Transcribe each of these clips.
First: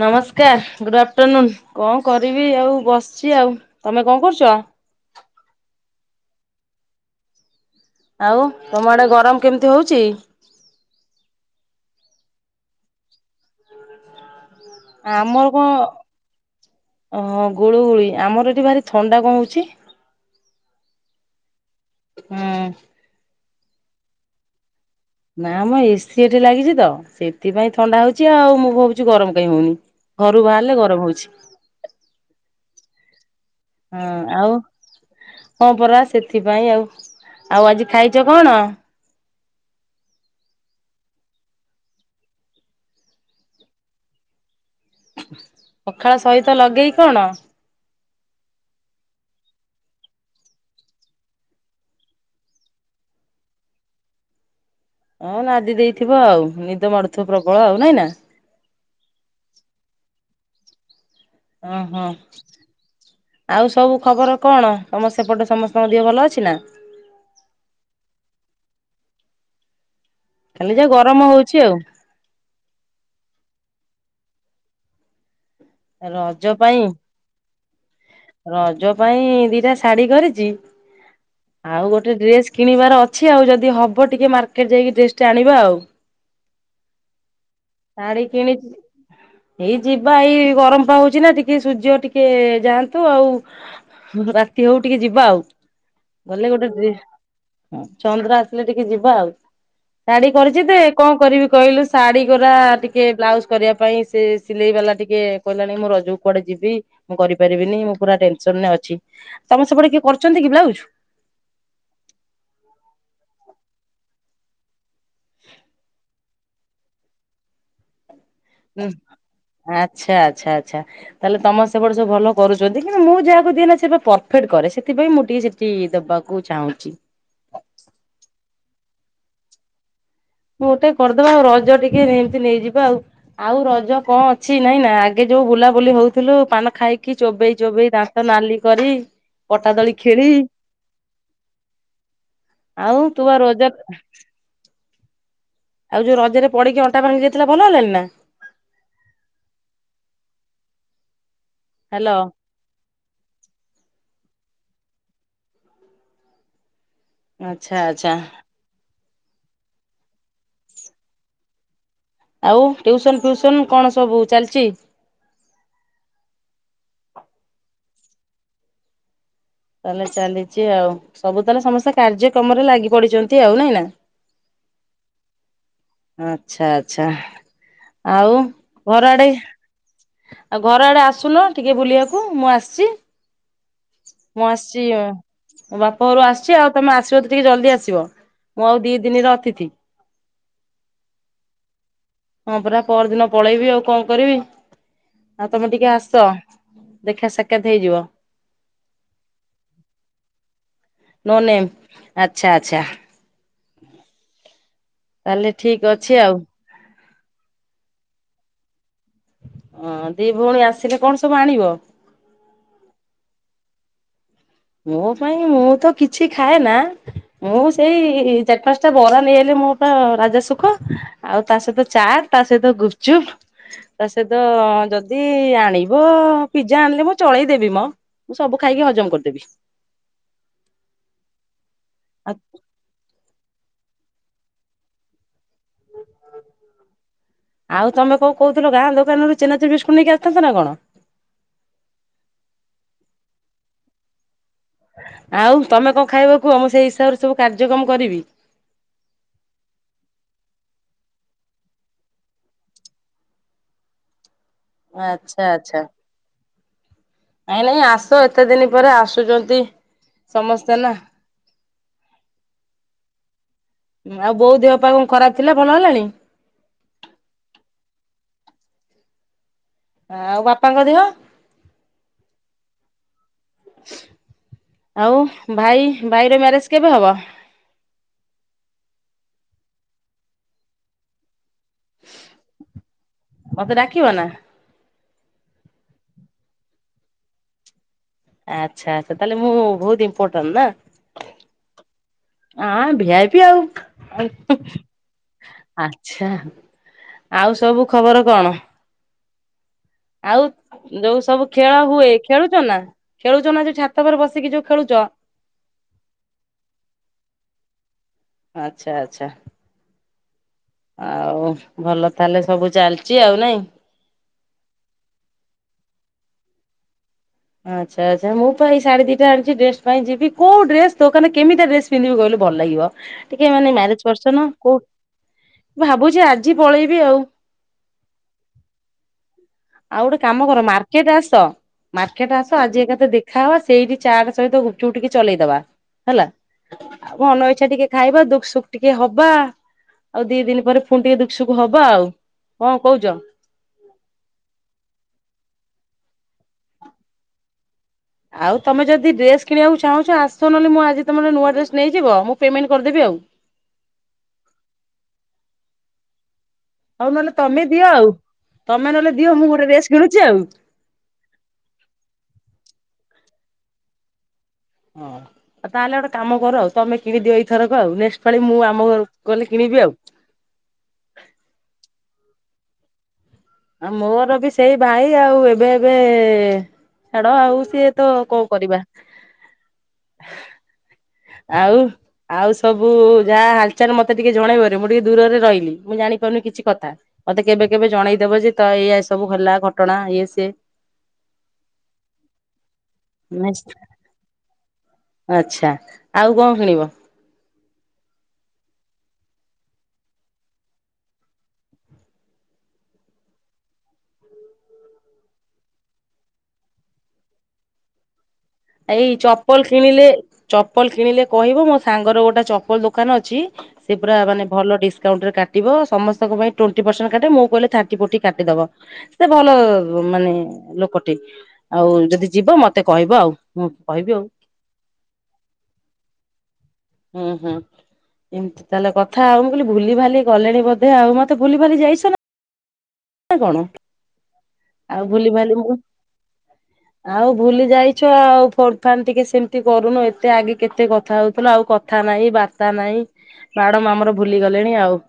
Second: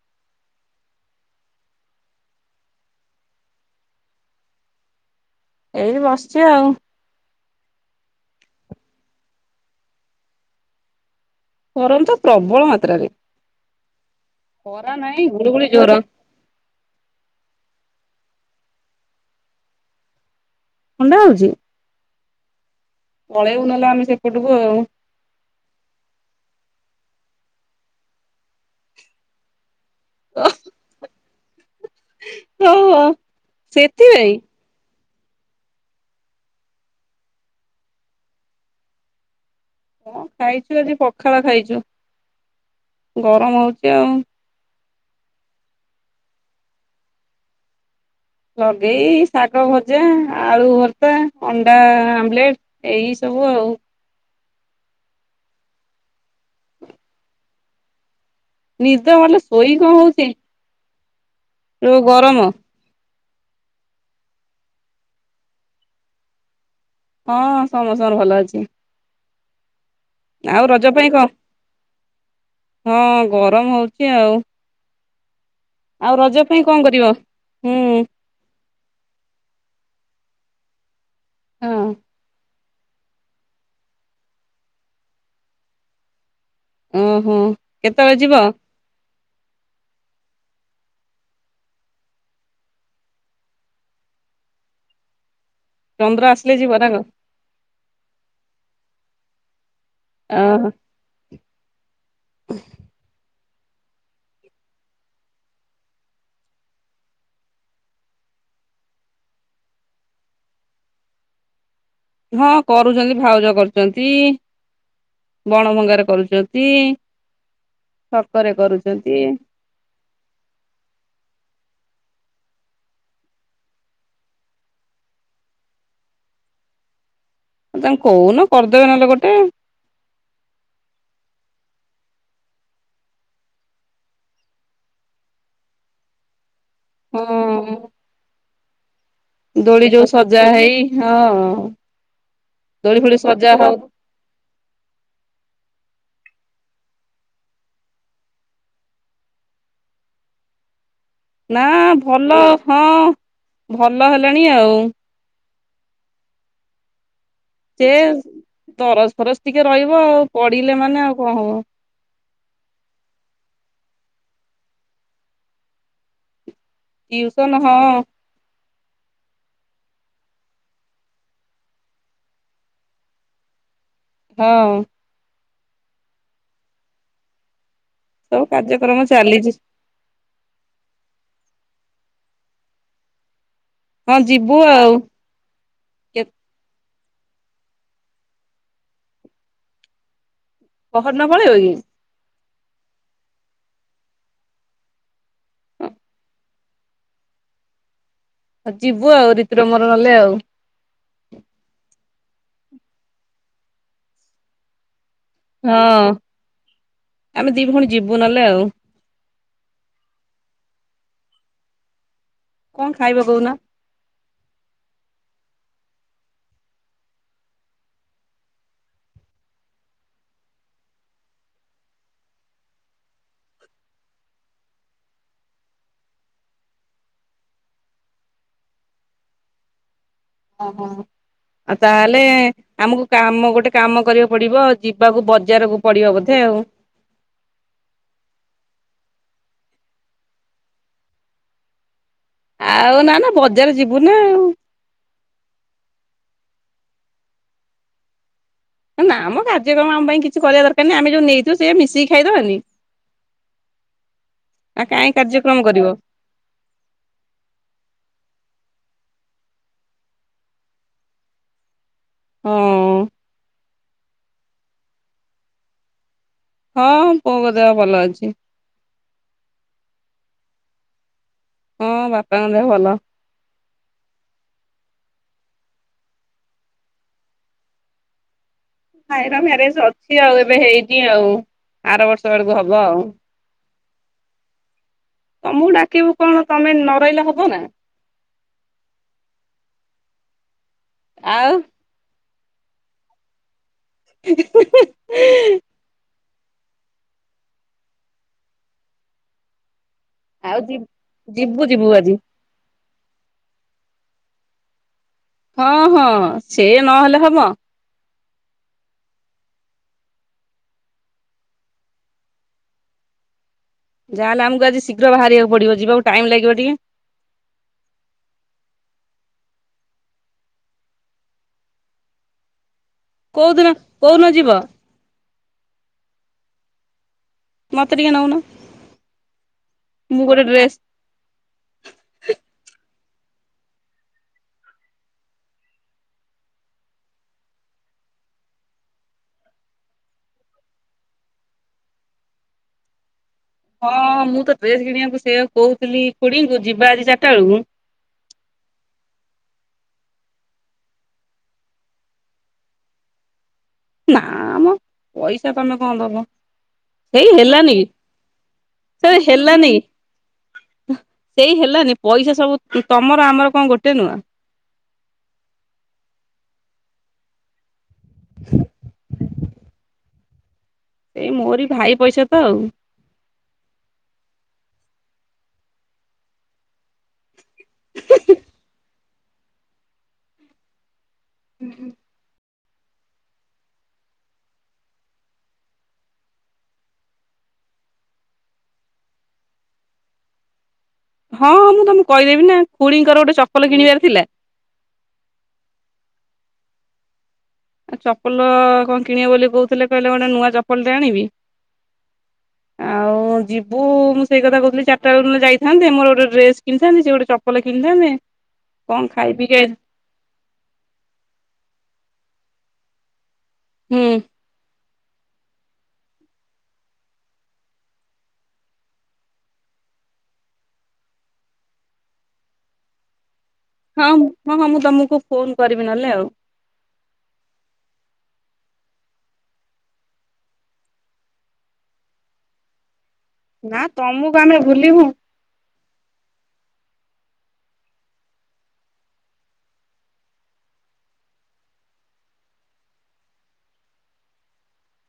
ନମସ୍କାର good afternoon କଣ କରିବି ଆଉ ବସିଛି ଆଉ। ତମେ କଣ କରୁଛ? ଏଇ ବସିଛି ଆଉ। ଆଉ ତମ ଆଡେ ଗରମ କେମିତି ହଉଛି? ଗରମ ତ ପ୍ରବଳ ମାତ୍ରାରେ। ଖରା ନାହିଁ ଆମର ଗୁଳୁଗୁଳି କଣ ଜୋର ଅ ଗୁଳୁଗୁଳି ଆମର ଏଠି ଭାରି ଥଣ୍ଡା କଣ ହଉଛି। ଥଣ୍ଡା ହଉଛି। ହୁଁ। ପଳେଇବବୁ ନ ହେଲେ ଆମେ ସେପଟକୁ ଆଉ। ନା ମ ଏସିି ଏଠି ଲାଗିଛି ତ ସେଥିପାଇଁ ଥଣ୍ଡା ହଉଛି ଆଉ ମୁଁ ଭାବୁଛି ଗରମ କାଇଁ ହଉନି। ଘରୁ ବାହାରିଲେ ଗରମ ହଉଛି। ହଁ। ହଁ ଆଉ ହଁ ପରା ସେଥିପାଇଁ ଆଉ। ଆଉ ଆଜି ଖାଇଛ କଣ? ହଁ ଖାଇଛୁ ଆଜି ପଖାଳ ଖାଇଛୁ ଗରମ ହଉଛି ଆଉ। ପଖାଳ ସହିତ ଲଗେଇ କଣ? ଲଗେଇ ଶାଗ ଭଜା ଆଳୁ ଭର୍ତ୍ତା ଅଣ୍ଡା ଆମଲେଟ। ଏଇ ସବୁ ଆଉ। ହଁ ନାଦି ଦେଇଥିବ ଆଉ। ନିଦ ମାଡୁଥିବ ପ୍ରବଳ ଆଉ ନାଇଁ ନା। ନିଦ ମାଇଲେ ଶୋଇ କୋଇ ହୋଉଚି। ଅହ। ଆଉ ସବୁ ଖବର କଣ? ତମ ସେପଟେ ସମସ୍ତଙ୍କ ଦିହ ଭଲ ଅଛି ନା? ହଁ ସମସ୍ତଙ୍କର ଭଲ ଅଛି। ଆଉ ଖାଲି ଯା ରଜ ପାଇଁ କଁ? ଗରମ ହଉଛି ଆଉ ହଁ ଗରମ ହୋଉଚି ଆଉ। ଆଉ ରଜ ପାଇଁ କଣ କରିବ? ହୁଁ। ରଜ ପାଇଁ ଦିଟା ଶାଢୀ କରିଚି। ହଁ ଆଉ ଗୋଟେ ଡ୍ରେସ। କିଣିବାର ଅଛି। ଆଉ ଯଦି ହେବ ଟିକିଏ ମାର୍କେଟ ଯାଇକି ଡ୍ରେସ୍ ଟେ ଆଣିବା ଆଉ। ଉଁ ହୁଁ। ଶାଢୀ କିଣି- ଏଇ ଯିବା ଏଇ ଗରମ ପା ହୋଉଚି ନା ଟିକିଏ ସୂର୍ଯ୍ୟ ଟିକିଏ ଯାଆନ୍ତୁ ଆଉ। ରାତି ହୋଉ ଟିକିଏ ଯିବା ଆଉ। ଚନ୍ଦ୍ର ଗଲେ ଆସିଲେ ଗୋଟେ ଯିବ ନା ଡ୍ରେ କଣ ଚନ୍ଦ୍ର ଆସିଲେ ଟିକିଏ ଯିବା ଆଉ। ଶାଢୀ କରିଚି ଓହୋ ତେ କଣ କରିବି କହିଲୁ ଶାଢୀ। ଦୁରା ଟିକିଏ ବ୍ଲାଉଜ କରିବା ପାଇଁ ସେ ସିଲେଇ ବାଲା ଟିକିଏ କହିଲାନି ମୁଁ ରଜକୁ କୁଆଡେ ଯିବି। ମୁଁ କରିପାରିବିନି ମୁଁ ପୁରା ଟେନସନରେ ଅଛି। ତମ ସେପଟେ କିଏ କରୁଚନ୍ତି କି ବ୍ଲାଉଜ୍? ହଁ କରୁଚନ୍ତି ଭାଉଜ କରୁଚନ୍ତି। ଗଣ ମଙ୍ଗାରେ କରୁଚ ନ୍ତି। ଛକରେ କରୁଚନ୍ତି। ଆଚ୍ଛା ଆଚ୍ଛା ଆଚ୍ଛା। ତାହେଲେ ତମ ସେପଟେ ସବୁ ଭଲ କରୁଚନ୍ତି। କିନ୍ତୁ ମୁଁ ଯାହାକୁ ଦିଏ ନା ସେ ପରଫେକ୍ଟ କରେ। ସେଥିପାଇ ମୁଁ ଟିକିଏ ଚି କି ଦବାକୁ ଚାହୁଁଚି। ଆଉ ତାଙ୍କୁ କହୁନୁ କରିଦେବେ ନହେଲେ ଗୋଟେ। ଗୋଟେ କରିଦବା ଆଉ ରଜ ଟିକିଏ ଏମିତି ନେଇଯିବା ଆଉ। ଆଉ ରଜ କଣ ଅଛି ନାଇଁ ନା। ଆଗେ ଯୋଉ ବୁଲାବୁଲି ହୋଉଥିଲୁ ପାନ ଖାଇକ୍ କି ଚୋବେଇ ହଁ ଚୋବେଇ ଦାନ୍ତ ନାଲି କରି। ଦୋଳି ପଟାଦଳି ଯୋଉ ଖିଳି ସଜା ହେଇ ହଁ ଦୋଳି ଆଉ ଫୋଳି ତୁ ପା ସଜା ହଉ ରଜରେ ଆଉ ଯୋଉ ରଜରେ ପଡିକି ଅଣ୍ଟା ଭାଙ୍ଗି ଯାଇଥିଲା ଭଲ ହେଲାଣି ନା? ନା ହ୍ୟାଲୋ ଭଲ ହଁ ଭଲ ହେଲାଣି ଆଉ। ଆଚ୍ଛା ସେ ଆଚ୍ଛା ଦରଜ ଫରଜ ଟିକିଏ ରହିବ ଆଉ। ପଡିଲେ ମାନେ ଆଉ କଣ ହବ। ଆଉ ଟ୍ୟିଉସନ ‌‌କ ଫ୍ୟିଉସନ କଣ ସବୁ ଚାଲିଚି? ଟିୟୁସନ ହଁ। ତାହେଲେ ଚାଲିଚି ଆଉ। ସବୁ ତାହେଲେ ସମସ୍ତେ କାର୍ଯ୍ୟକ୍ରମରେ ଲାଗି ପଡିଚନ୍ତି ଆଉ ନାଇଁ ନା। ହଁ। ଆଛା ଆଛା ଆଉ ସବୁ କାର୍ଯ୍ୟକ୍ରମ ଘର ଆଡେ- ଚାଲିଛି ଆଉ ଘର ଆଡେ ଆସୁନୁ ଟିକିଏ ବୁଲିବାକୁ ମୁଁ ଆସ୍ଚି ହଁ ମୁଁ ଯିବୁ ଆସ୍ଚି। ଆଉ ମୋ ବାପ ଘରୁ ଆସ୍ ଚି। ଆଉ ତମ ଆସିବ ତ ଟିକିଏ ଜଲ୍ଦି ଆସିବ। ମୁଁ ଆଉ ଦି ଦିନିର ଅତିଥି। ପହରଦିନ ପଳେଇବ କି? ହଁ ପରା ପରଦିନ ପଳେଇବି ଆଉ କଣ କରିବି। ଆଉ ତମେ ଟିକିଏ ଆସ। ଦେଖା ସାକ୍ଷାତ ହେଇଯିବ। ହଉ ଯିବୁ ଆଉ ରିତୁରମୋର ନ ହେଲେ ଆଉ। ନୋ ନେମ୍ ଆଛା ଆଚ୍ଛା। ତାହେଲେ ହଁ ଠିକ୍ ଅଛି ଆଉ। ଆମେ ଦି ଭଉଣୀ ଯିବୁ ନହେଲେ ଆଉ। ହଁ ଦି ଭଉଣୀ ଆସିଲେ କଣ ସବୁ ଆଣିବ? କଣ ଖାଇବ କହୁନ? ମୋ ପାଇଁ ମୁଁ ତ କିଛି ଖାଏ ନା। ମୁଁ ସେଇ ଚାରି ପାଞ୍ଚଟା ବରା ନେଇ ଆଇଲେ ମୋ ପା ପୁରା ରାଜା ସୁଖ। ଆଉ ତା ସହିତ ଚା ତା ସହିତ ଗୁପଚୁପ ତା ସହିତ ଯଦି ଆଣିବ ପିଜା ଆଣିଲେ ମୁଁ ଚଳେଇ ଦେବି ମ। ମୁଁ ସବୁ ଖାଇକି ହଜମ କରିଦେବି। ଓ ହୋ ଆଉ ତାହେଲେ ଆଉ ଆମକୁ କାମ ଗୋଟେ କାମ କରିବାକୁ ପଡ଼ିବ ଯିବାକୁ ବଜାରକୁ ପଡ଼ିବ ବୋଧେ ଆଉ। ଆଉ ତମେ କଣ କହୁଥିଲ ଗାଁ ଦୋକାନରୁ ଚେନାଚୁରୁ ବିସ୍କୁଟ ନେଇକି ଆସିଥାନ୍ତ ନା କଣ। ଆଉ ନା ନା ବଜାର ଯିବୁ ନା ଆଉ। ଆଉ ତମେ କଣ ଖାଇବ କୁହ ମୁଁ ସେଇ ହିସାବରେ ସବୁ କାର୍ଯ୍ୟକ୍ରମ କରିବି। ନା ମ କାର୍ଯ୍ୟକ୍ରମ ଆମ ପାଇଁ କିଛି କରିବା ଦରକାରହିଁ ଆମେ ଯୋଉ ନେଇଥିବୁ ସେଇଆ ମିଶିକି ଖାଇଦବାନି। [inaudible] ଆଚ୍ଛା କାର୍ଯ୍ୟକ୍ରମ ଆଚ୍ଛା। କରିବ ନାଇଁ ନାଇଁ ଆସ ଏତେ ଦିନି ପରେ ଆସୁଛନ୍ତି ସମସ୍ତେ ନା। ହଁ ଆଉ ବୋଉ ଦେହ ପା କଣ ଖରାପ ଥିଲା ଭଲ ହେଲାଣି? ହଁଁ ବୋଉଙ୍କ ଦେହ ଭଲ ଅଛି। ଆଉ ବାପାଙ୍କ ଦେହ? ହଁ ବାପାଙ୍କ ଦେହ ଭଲ। ଆଉ ଭାଇ ଭାଇର ମ୍ୟାରେଜ କେବେ ହବ? ଭାଇର ମ୍ୟାରେଜ ଅଛି ଆଉ ଏବେ ହେଇନି ଆଉ ଆର ବର୍ଷ ଆଡ଼କୁ ହବ ଆଉ। ମତେ ଡାକିବ ନା? ତମକୁ ଡାକିବୁ କଣ ତମେ ନରହିଲେ ହବ ନା। ଆଚ୍ଛା ତ ତାହେଲେ ମୁଁ ବହୁତ ଇମ୍ପୋର୍ଟାଣ୍ଟ ନା। ଆଉ ଆଁ ଭିଆପି ଆଉ [unintelligible] ଆଚ୍ଛା ଆଉ ସବୁ ଖବର କଣ? ଆଉ ଯୋଉ ସବୁ ଯିବୁ ଖେଳ ଯିବୁ ହୁଏ, ଆଜି ଖେଳୁଛ ନା। ଖେଳୁଛି ନା ଯୋଉ ଛାତ ଉପରେ ବସିକି ଯୋଉ ଖେଳୁଥିଲ। ହଁ ହଁ ସେ ନହେଲେ ହବ। ଆଚ୍ଛା ଆଚ୍ଛା। ଆଉ ଭଲ ତାହେଲେ ସବୁ ଚାଲିଛି ଆଉ ନାଇଁ। ଯାହା ହେଲେ ଆମକୁ ଆଜି ଶୀଘ୍ର ବାହାରିବାକୁ ପଡ଼ିବ ଯିବାକୁ ଟାଇମ ଲାଗିବ ଟିକେ। ଆଚ୍ଛା ଆଚ୍ଛା ମୁଁ ପା ଏଇ ଶାଢ଼ୀ ଦିଟା ଆଣିଛି ଡ୍ରେସ ପାଇଁ ଯିବି। କୋଉ ଡ୍ରେସ ଦୋକାନ କେମିତିଆ ଡ୍ରେସ ପିନ୍ଧିବି କହିଲୁ ଭଲ ଲାଗିବ ଟିକେ କୋଉଦିନ ମାନେ ମ୍ୟାରେଜ କୋଉଦିନ ପର୍ସନ ଯିବ କୋଉ ଭାବୁଛି ଆଜି ପଳେଇବି ଆଉ। ମତେ ଟିକେ ନଉନ। ଆଉ ଗୋଟେ ମୁଁ କାମ କର ଡ୍ରେସ ମାର୍ କି ଆସ ମାର୍କେଟ ଆସ ଆଜି ଏକାଥରେ ଦେଖାହବା ସେଇଠି ଚାଟ ସହିତ ଗୁଗ୍‌ଚୁପ ଟିକେ ଚଲେଇଦବା। ହେଲା ଆ ମନ ଇଚ୍ଛା ଟିକେ ଖାଇବା ଦୁଃଖ୍ ସୁଖ୍ ଟିକେ ହବା। ଆଉ ଦି ଦିନ ପରେ ଫୁଣି ଟିକେ ଦୁଃଖ୍ ସୁଖ୍ ହବା ଆଉ କଣ କହୁଛ। ହଁ ମୁଁ ତ ଡ୍ରେସ କିଣିବାକୁ ସେଇଆ କହୁଥିଲି ଖୁଡ଼ିଙ୍କୁ ଯିବା ଆଜି ଚାରିଟା ବେଳକୁ। ଆଉ ତମେ ଯଦି ଡ୍ରେସ କିଣିବାକୁ ଚାହୁଁଛ ଆସ ନହେଲେ ମୁଁ ଆଜି ତମର ନୂଆ ଡ୍ରେସ ନେଇଯିବ ମୁଁ ପେମେଣ୍ଟ କରିଦେବି ଆଉ। ନା ଆମ ପଇସା ତମେ କଣ ଦବ। ହଉ ସେଇ ନହେଲେ ତମେ ହେଲାନି ଦିଅ ଆଉ ତମେ ସେ ନହେଲେ ଦିଅ ମୁଁ ଗୋଟେ ହେଲାନି ଡ୍ରେସ୍ କିଣୁଛି ଆଉ। ସେଇ ହେଲାନି ପଇସା ସବୁ ତମର ଆମର କଣ ଗୋଟେ ନୁଆଁ। ହଁଉ ତାହେଲେ ଗୋଟେ କାମ କର ଆଉ ତମେ କିଣି ଦିଅ ଏଇଥରକ ଆଉ ନେକ୍ସଟ ପାଳି ମୁଁ ଆମ ଘରୁ ଗଲେ କିଣିବି ଆଉ। ଏଇ ମୋରି ଭାଇ ପଇସା ତ ଆଉ। ଆଉ ମୋର ବି ସେଇ ଭାଇ ଆଉ ଏବେ ହେବେ ଛାଡ ଆଉ। ସିଏ ତ କଣ କରିବା। ଆଉ। ଆଉ ସବୁ ଗାଁ ହାଲ୍‌ଚାଲ୍ ମତେ ଟିକେ ଜଣେଇବରେ ମୁଁ ଟିକେ ଦୂରରେ ରହିଲି ମୁଁ ଜାଣିପାରୁନି କିଛି କଥା। ମତେ କେବେ କେବେ ଜଣେଇଦବ ଯେ ତ ଏଇ ସବୁ ହେଲା ଘଟଣା ଇଏ ସିଏ। ହଁ ହଁ ମୁଁ ତମକୁ କହିଦେବି ନା ଖୁଡିଙ୍କର ଗୋଟେ ଚପଲ କିଣିବାର ଥିଲା। ଆଚ୍ଛା ଆଉ କଣ କିଣିବ? ଚପଲ କଣ କିଣିବେ ବୋଲି କହୁଥିଲେ। କହିଲେ ଗୋଟେ ନୂଆ ଚପଲ ଟେ ଆଣିବି। ଆଉ ଯିବୁ ମୁଁ ସେଇ କଥା କହୁଥିଲି ଚାରିଟା ବେଳେ ନହେଲେ ଯାଇଥାନ୍ତେ। ମୋର ଗୋଟେ ଡ୍ରେସ କିଣିଥାନ୍ତି ସେ ଗୋଟେ ଚ ଚପଲ କିଣିଥାନ୍ତେ। କଣ ଏଇ ଖାଇ ପିଇକି ଚପଲ ଆଇ କିଣିଲେ ଚପଲ କିଣିଲେ କହିବୁ ମୋ ସାଙ୍ଗର ଗୋଟେ ଚପଲ ଦୋକାନ ଅଛି। ସେ ହୁଁ ପୁରା ମାନେ ଭଲ ଡିସକାଉଣ୍ଟ ରେ କାଟିବ ସମସ୍ତଙ୍କ ପାଇଁ ଟ୍ୱଣ୍ଟି ପର୍ସେଣ୍ଟ କାଟେ ମୁଁ କହିଲେ ଥାର୍ଟି ଫୋଟି କାଟିଦବ। ସେ ଭଲ ମାନେ ଲୋକଟେ ଆଉ ଯଦି ଯିବ ମତେ କହିବ ଆଉ। ହଁ କହିବି ଆଉ। ହଁ ହଁ ମୁଁ ତମକୁ ଫୋନ କରିବି ନହଲେ ଆଉ। ହୁଁ ହୁଁ। ଏମିତି ତାହେଲେ କଥା ଆଉ ମୁଁ କହିଲି ଭୁଲି ଭାଲି ଗଲିଣି ବୋଧେ ଆଉ ମତେ ଭୁଲି ଭାଲି ଯାଇସ ନା। ନା ତମକୁ ଆମେ ଭୁଲିବୁ। ଲିଭାଇଲ ମୁଁ। [inaudible] ଆଉ ଭୁଲି ଯାଇଛ ଆଉ ଫୋନ ଫାନ ଟିକେ ସେମିତି କରୁନ ଏତେ ଆଗେ କେତେ କଥା ହଉଥିଲ ଆଉ କ କଥା ନାଇଁ ବାର୍ତ୍ତା ନାହିଁ ମ୍ୟାଡମ ଆମର ଭୁଲି ଗଲେଣି ଆଉ।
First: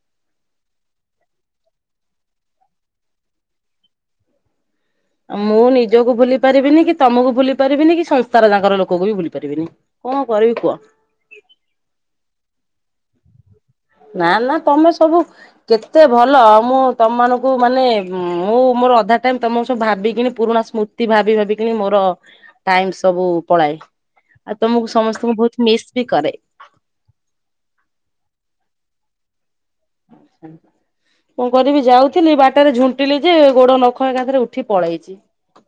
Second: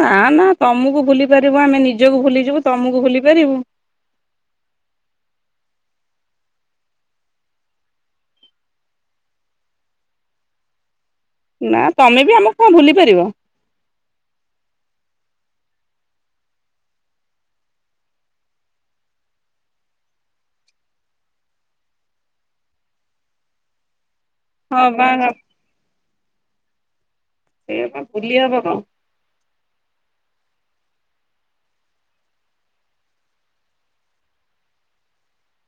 ନା ନା ତମକୁ ଭୁଲି ପାରିବୁ ଆମେ ନିଜକୁ ଭୁଲିଯିବୁ ତମକୁ ଭୁଲି ପାରିବୁ। ମୁଁ ନିଜକୁ ଭୁଲି ପାରିବିନି କି ତମକୁ ଭୁଲି ପାରିବିନି କି ସଂଶାର ଯାକର ଲୋକକୁ ବି ଭୁଲି ପାରିବିନି। କଣ କରିବି କୁହ? ନା ତମେ ବି ଆମକୁ କଣ ଭୁଲି ପାରିବ। ନା ନା ତମେ ସବୁ କେତେ ଭଲ ମୁଁ ତମମାନଙ୍କୁ ମାନେ ମୁଁ ମୋର ଅଧା ଟାଇମ ତମକୁ ସବୁ ଭାବିକିନି ପୁରୁଣା ସ୍ମୃତି ଭାବି ଭାବିକି ମୋର ଟାଇମ ସବୁ ପଳାଏ। ଆଉ ହଁ ତମକୁ ବା ସମସ୍ତଙ୍କୁ ବହୁତ ମିସ୍ ବି କରେ। ସେ ବା ବୁଲି ହବ କଣ। ଆଛା। କଣ କରିବି ଯାଉଥିଲି ବାଟରେ ଝୁଣ୍ଟିଲି ଯେ ଗୋଡ ନଖ ଏକାଥରେ ଉଠି ପଳେଇଛି।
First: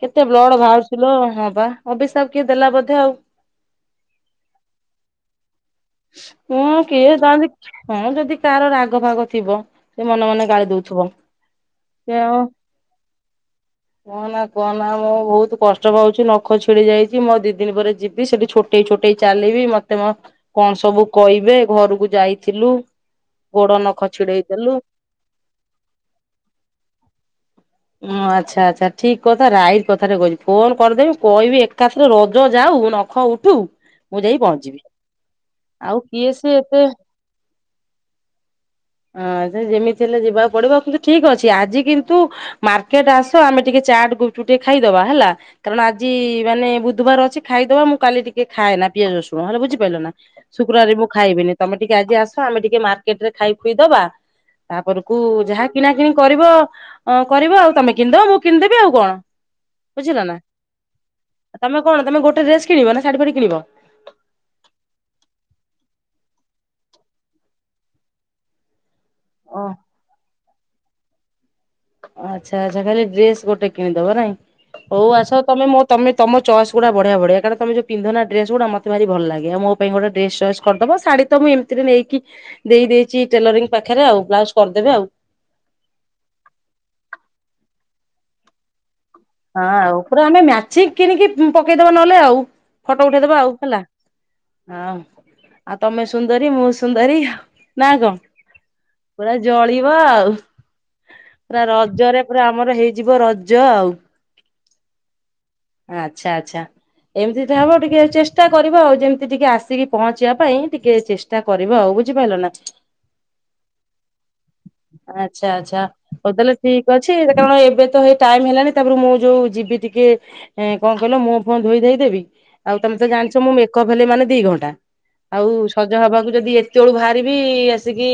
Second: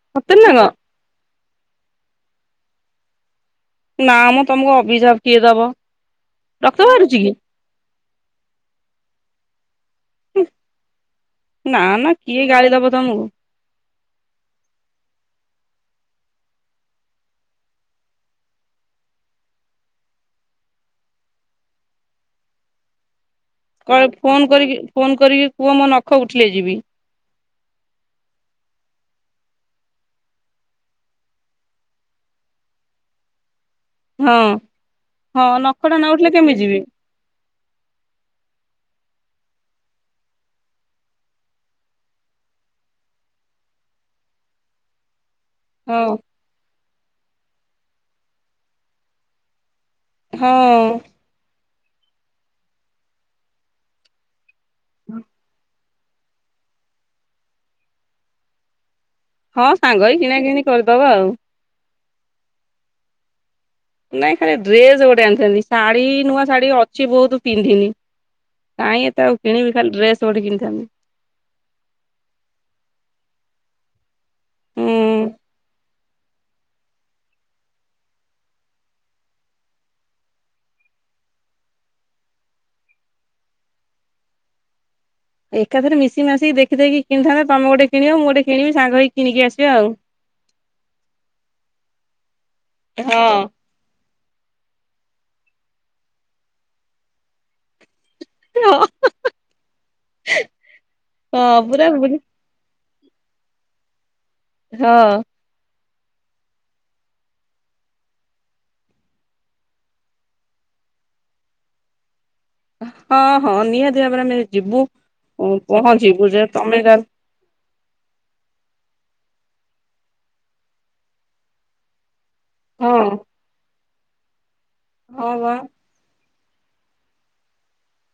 କେତେ ସତରେ ନା ବ୍ଲଡ କଣ ବାହାରୁଚିଲୋ ହଁ ବା ଅଭିିଶାବ କିଏ ଦେଲା ବୋଧେ ଆଉ। ନା ମ ତମକୁ ଅଭିଶାପ କିଏ ଦବ। ହଁ ରକ୍ତ କିଏ ବାହାରୁଛି କି ତାନ୍ତି ହଁ ଯଦି କାହାର ରାଗ ଫାଗ ଥିବ ସେ ମନେ ମନେ ଗାଳି ଦଉଥିବ। ନା ନା କିଏ ଗାଳି ଦବ ତମକୁ। କହ ନା କହନା ମୁଁ ବହୁତ କଷ୍ଟ ପାଉଛି ନଖ ଛିଡି ଯାଇଛି ମୁଁ ଦି ଦିନ ପରେ ଯିବି ସେଠି ଛୋଟ ଚୋଟେଇ ଛୋଟେଇ ଚାଲିବି ମତେ କଣ ସବୁ କହିବେ ଘରକୁ ଯାଇଥିଲୁ। ଗୋଡ କ ନଖ ଛିଡେଇ ଫୋନ ଦେଲୁ କରି ଫୋନ କରିକି କୁହ ମୋ ନଖ ଉଠିଲେ ଯିବି। ହଁ ଆଚ୍ଛା ଆଚ୍ଛା ଠିକ କଥା ରାଇଟ କଥାାରେ କଛି ଫୋନ କରିଦେବି କହିବି ଏକାଥରେ ରଜ ଯାଉ ନ ପଖ ଉଠୁ ମୁଁ ହଁ ଯାଇ ପହଞ୍ଚିବି। ହଁ ଆଉ ନଖଟା ନ ଉଠିଲେ କିଏ କେମି ସିଏ ଯିବି। ଏତେ ହଁ ଯେମିତି ହେଲେ ଯିବାକୁ ପଡିବ କିନ୍ତୁ ଠିକ ଅଛି ଆଜି କିନ୍ତୁ ମାର୍କେଟ ଆସ ଆମେ ଟିକେ ଚାଟ ଗୁପୁତୁପ ଟେ ଖାଇଦବା ହେଲା। କାରଣ ଆଜି ହଁ ମାନେ ବୁଧବାର ଅଛି ଖାଇଦବା ମୁଁ କାଲି ଟିକେ ଖାଏ ନା ପିଆଜ ରସୁଣ ହେଲେ ବୁଝିପାରିଲ ନା। ଶୁକ୍ରବରେ ହଁ ମୁଁ ଖାଇବିନି ତମେ ଟିକେ ଆଜି ଆସ ଆମେ ଟିକେ ମାର୍କେଟ ରେ ଖାଇ ଖୁଇ ଦବା। ତାପରକୁ ଯାହା କିଣା କିିଣି କରିବ କରିବ ଆଉ ତମେ କିଣିଦବ ମୁଁ କିଣିଦେବି ଆଉ କଣ। ହଁ ସାଙ୍ଗ ହେଇ କିଣା କିିଣି କରିଦବା ଆଉ। ତେ କଣ ତମେ ଗୋଟେଡ୍ରେସ କିଣିବ ନା ଶାଢୀ ଫାଡି କିଣିବ? ନାଇଁ ଖାଲି ଡ୍ରେସ ଗୋଟେ ଆଣିଥାନ୍ତି ଶାଢୀ ନୂଆ ଶାଢୀ ଅଛି ବହୁତ ପିନ୍ଧିନି। କାଇଁ ଏତେ ଆଉ ଓ କିଣିବି ଖାଲି ଡ୍ରେସ ଗୋଟେ କିଣିଥାନ୍ତି। ଆଚ୍ଛା ଆଚ୍ଛା ଖାଲି ଡ୍ରେସ୍ ଗୋଟେ କିଣିଦବ ନାଇଁ ହୁଁ ହଉ ଆସ ତମେ ମତେ ତମେ ତମ ଚଏସ୍ ଗୁଡ଼ା ବଢିଆ ବଢ଼ିଆ କାରଣ ତମେ ଯୋଉ ପିନ୍ଧନା ଡ୍ରେସ ଗୁଡା ମତେ ଭାରି ଭଲ ଲାଗ। ଆ ମୋ ପାଇଁ ଗୋଟ ଡେ ଚଏସ୍ କରିଦବ ସାଢୀ ତ ମୁଁ ଏମିତିରେ ନେଇକି ଦେଇ ଦେଇଦେଇଚି ଟେଲରିଂ ପାଖରେ ଆଉ ବ୍ଲାଉଜ କରିଦେବେ ଆଉ। ଏକାଥରେ ମିଶି ମାସିକିଖିକି କିଣିଥାନ୍ତତା ତମ ଗୋଟେ କିଣିବଁ ଗୋଟେ କିଣିବି ସାଙ୍ଗ ହେଇକି କିଣିକି ହଁ ଆସିବା ଆଉ ପୁରା ଆମେ ମଚ କିଣିକି ପକେଇଦବା ନହେଲେ ଆଉ ଫଟୋ ଉଠେଇଦବା ଆଉ ହେଲା। ହଁ ଆଉ ତମେ ସୁନ୍ଦରୀ ମୁଁ ସୁନ୍ଦରୀ ନା କଣ? ହଁ ପୁରା ଜଳିବ ଆଉ। ହଁ ପୁରା ବୁଲି ରଜରେ ତାପରେ ଆମର ହେଇଯିବ ରଜ ଆଉ। ହଁ। ଆଚ୍ଛା ଆଚ୍ଛା। ଏମିତିଟ ହବ ଟିକେ ଚେଷ୍ଟା କରିବ ଆଉ ଯେମିତି ଟିକେ ଆସିକି ପହଞ୍ଚିବା ପାଇଁ ଟିକେ ଚେଷ୍ଟା କରିବ ଆଉ ବୁଝିପାରିଲ ନା। ହଁ ହଁ ନିହାତି ଭାବରେ ଆମେ ଯିବୁ। ଆଚ୍ଛା ଆଚ୍ଛା ପହଞ୍ଚିବୁ ହଉ ଯେ ତାହେଲେ ତମେ ଠିକ୍ ଅଛି କାରଣ ଏବେ ତ ହେଇ ଟାଇମ ହେଲାଣି ତାପରେ ମୁଁ ଯୋଉ ଯିବି ଟିକେ କଣ କହିଲ ମୁୋ ଫୋ ଧୋଇ ଦେଇଦେବି। ଆଉ ହଁ ତମେ ତ ଜାଣିଚ ମୁଁ ମେକଅପ୍ ହେଲେ ମାନେ ଦି ଘଣ୍ଟା। ହଁ ଆଉ ବା ହବାକୁ ଯଦି ଏତେ ବଳୁ ବାହାରିବି ଆସିକି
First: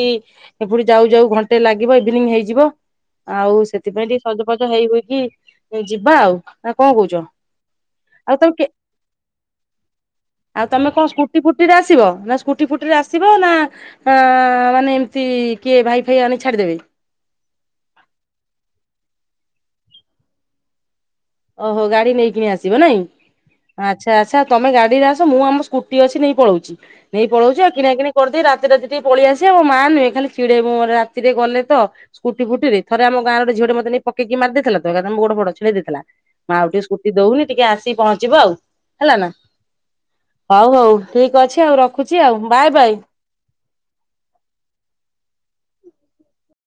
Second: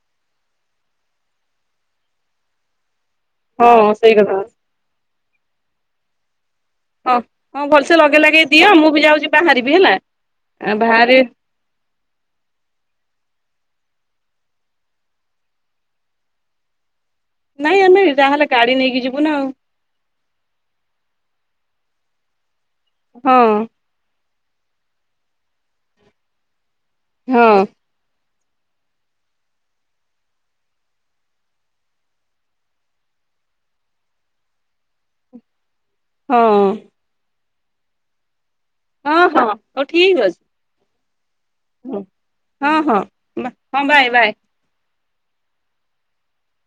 ଏପ ଯାଉ ଯାଉ ଘଣ୍ଟେ ଲାଗିବ ଇଭିନିଂ ହେଇଯିବ ଆଉ ହଁ ସେଥିପାଇଁ ସେଇ ଟିକ କଥା ସଜଜ ହେଇ ହଇକି ଯିବା ଆଉ। ନା କଣ କହୁଛ ହଁ ହଁ ଭଲସେ ଲଗେଇ ଆଉ ଲଗେଇ ତମେ କେ ଦିଅ ମୁଁ ବି ଯାଉଛି ବାହାରିବି ହେଲା। ଆ ବାହାରି ଟିରେ ଆସିବ ନା ସ୍କୁଟି ଫୁଟିରେ ଆସିବ ନା ଆଁ ମାନେ ଏମିତି କିଏ ଭାଇ ଫାଇ ଆଣି ଛାଡ଼ିଦେବେ? ନାଇଁ ଆମେ ଯାହାହେଲେ ଗାଡି ନେଇକି ଯିବୁ ନା ଆଉ। ଓହୋ ଗାଡି ନେଇକିନି ଆସିବ ନାଇଁ? ଆଉ ଆଚ୍ଛା ଆଚ୍ଛା ତମେ ଗାଡିରେ ଆସ ମୁଁ ଆମ ସ୍କୁଟି ଅଛି ନେଇ ପଳଉଚି ନେଇ ହଁ ହଁ ପଳଉଚି ଆଉ କିଣା କିଣି କରିଦେଇ ରାତିରାତି ଟିକେ ପଳେଇଆସିବା। ମୋ ମା ନୁହେଁ ଖାଲି ଚିଡେଇବ ମ ରାତିରେ ଗଲେ ତ ସ୍କୁଟି ଫୁଟି ରେ। ଥରେ ଆମ ଗାଁ ର ଗୋଟେ ଝିଅ ଟେ ମୋତେ ନେଇ ପକେଇକି ମାରି ଦେଇଥିଲା ତ ଏକାଥେନେ ମୋ ଗୋଡ ଫୋଡ ଛିଡେଇ ଦେଇଥିଲା। ହଁ ମା ଆଉ ଟିକେ ସ୍କୁଟି ଦଉନି ଟିକେ ଆସିକି ପହଞ୍ଚିବ ଆଉ। ହଁ ହେଲା ନା ହଁ ହଉ ଠିକ୍ ଅଛି। ହଉ ହଉ ଠିକ୍ ଅଛି ଆଉ ରଖୁଚି ଆଉ ବାଏ ବାଏ। ବା ହଁ ବାଏ ବାଏ।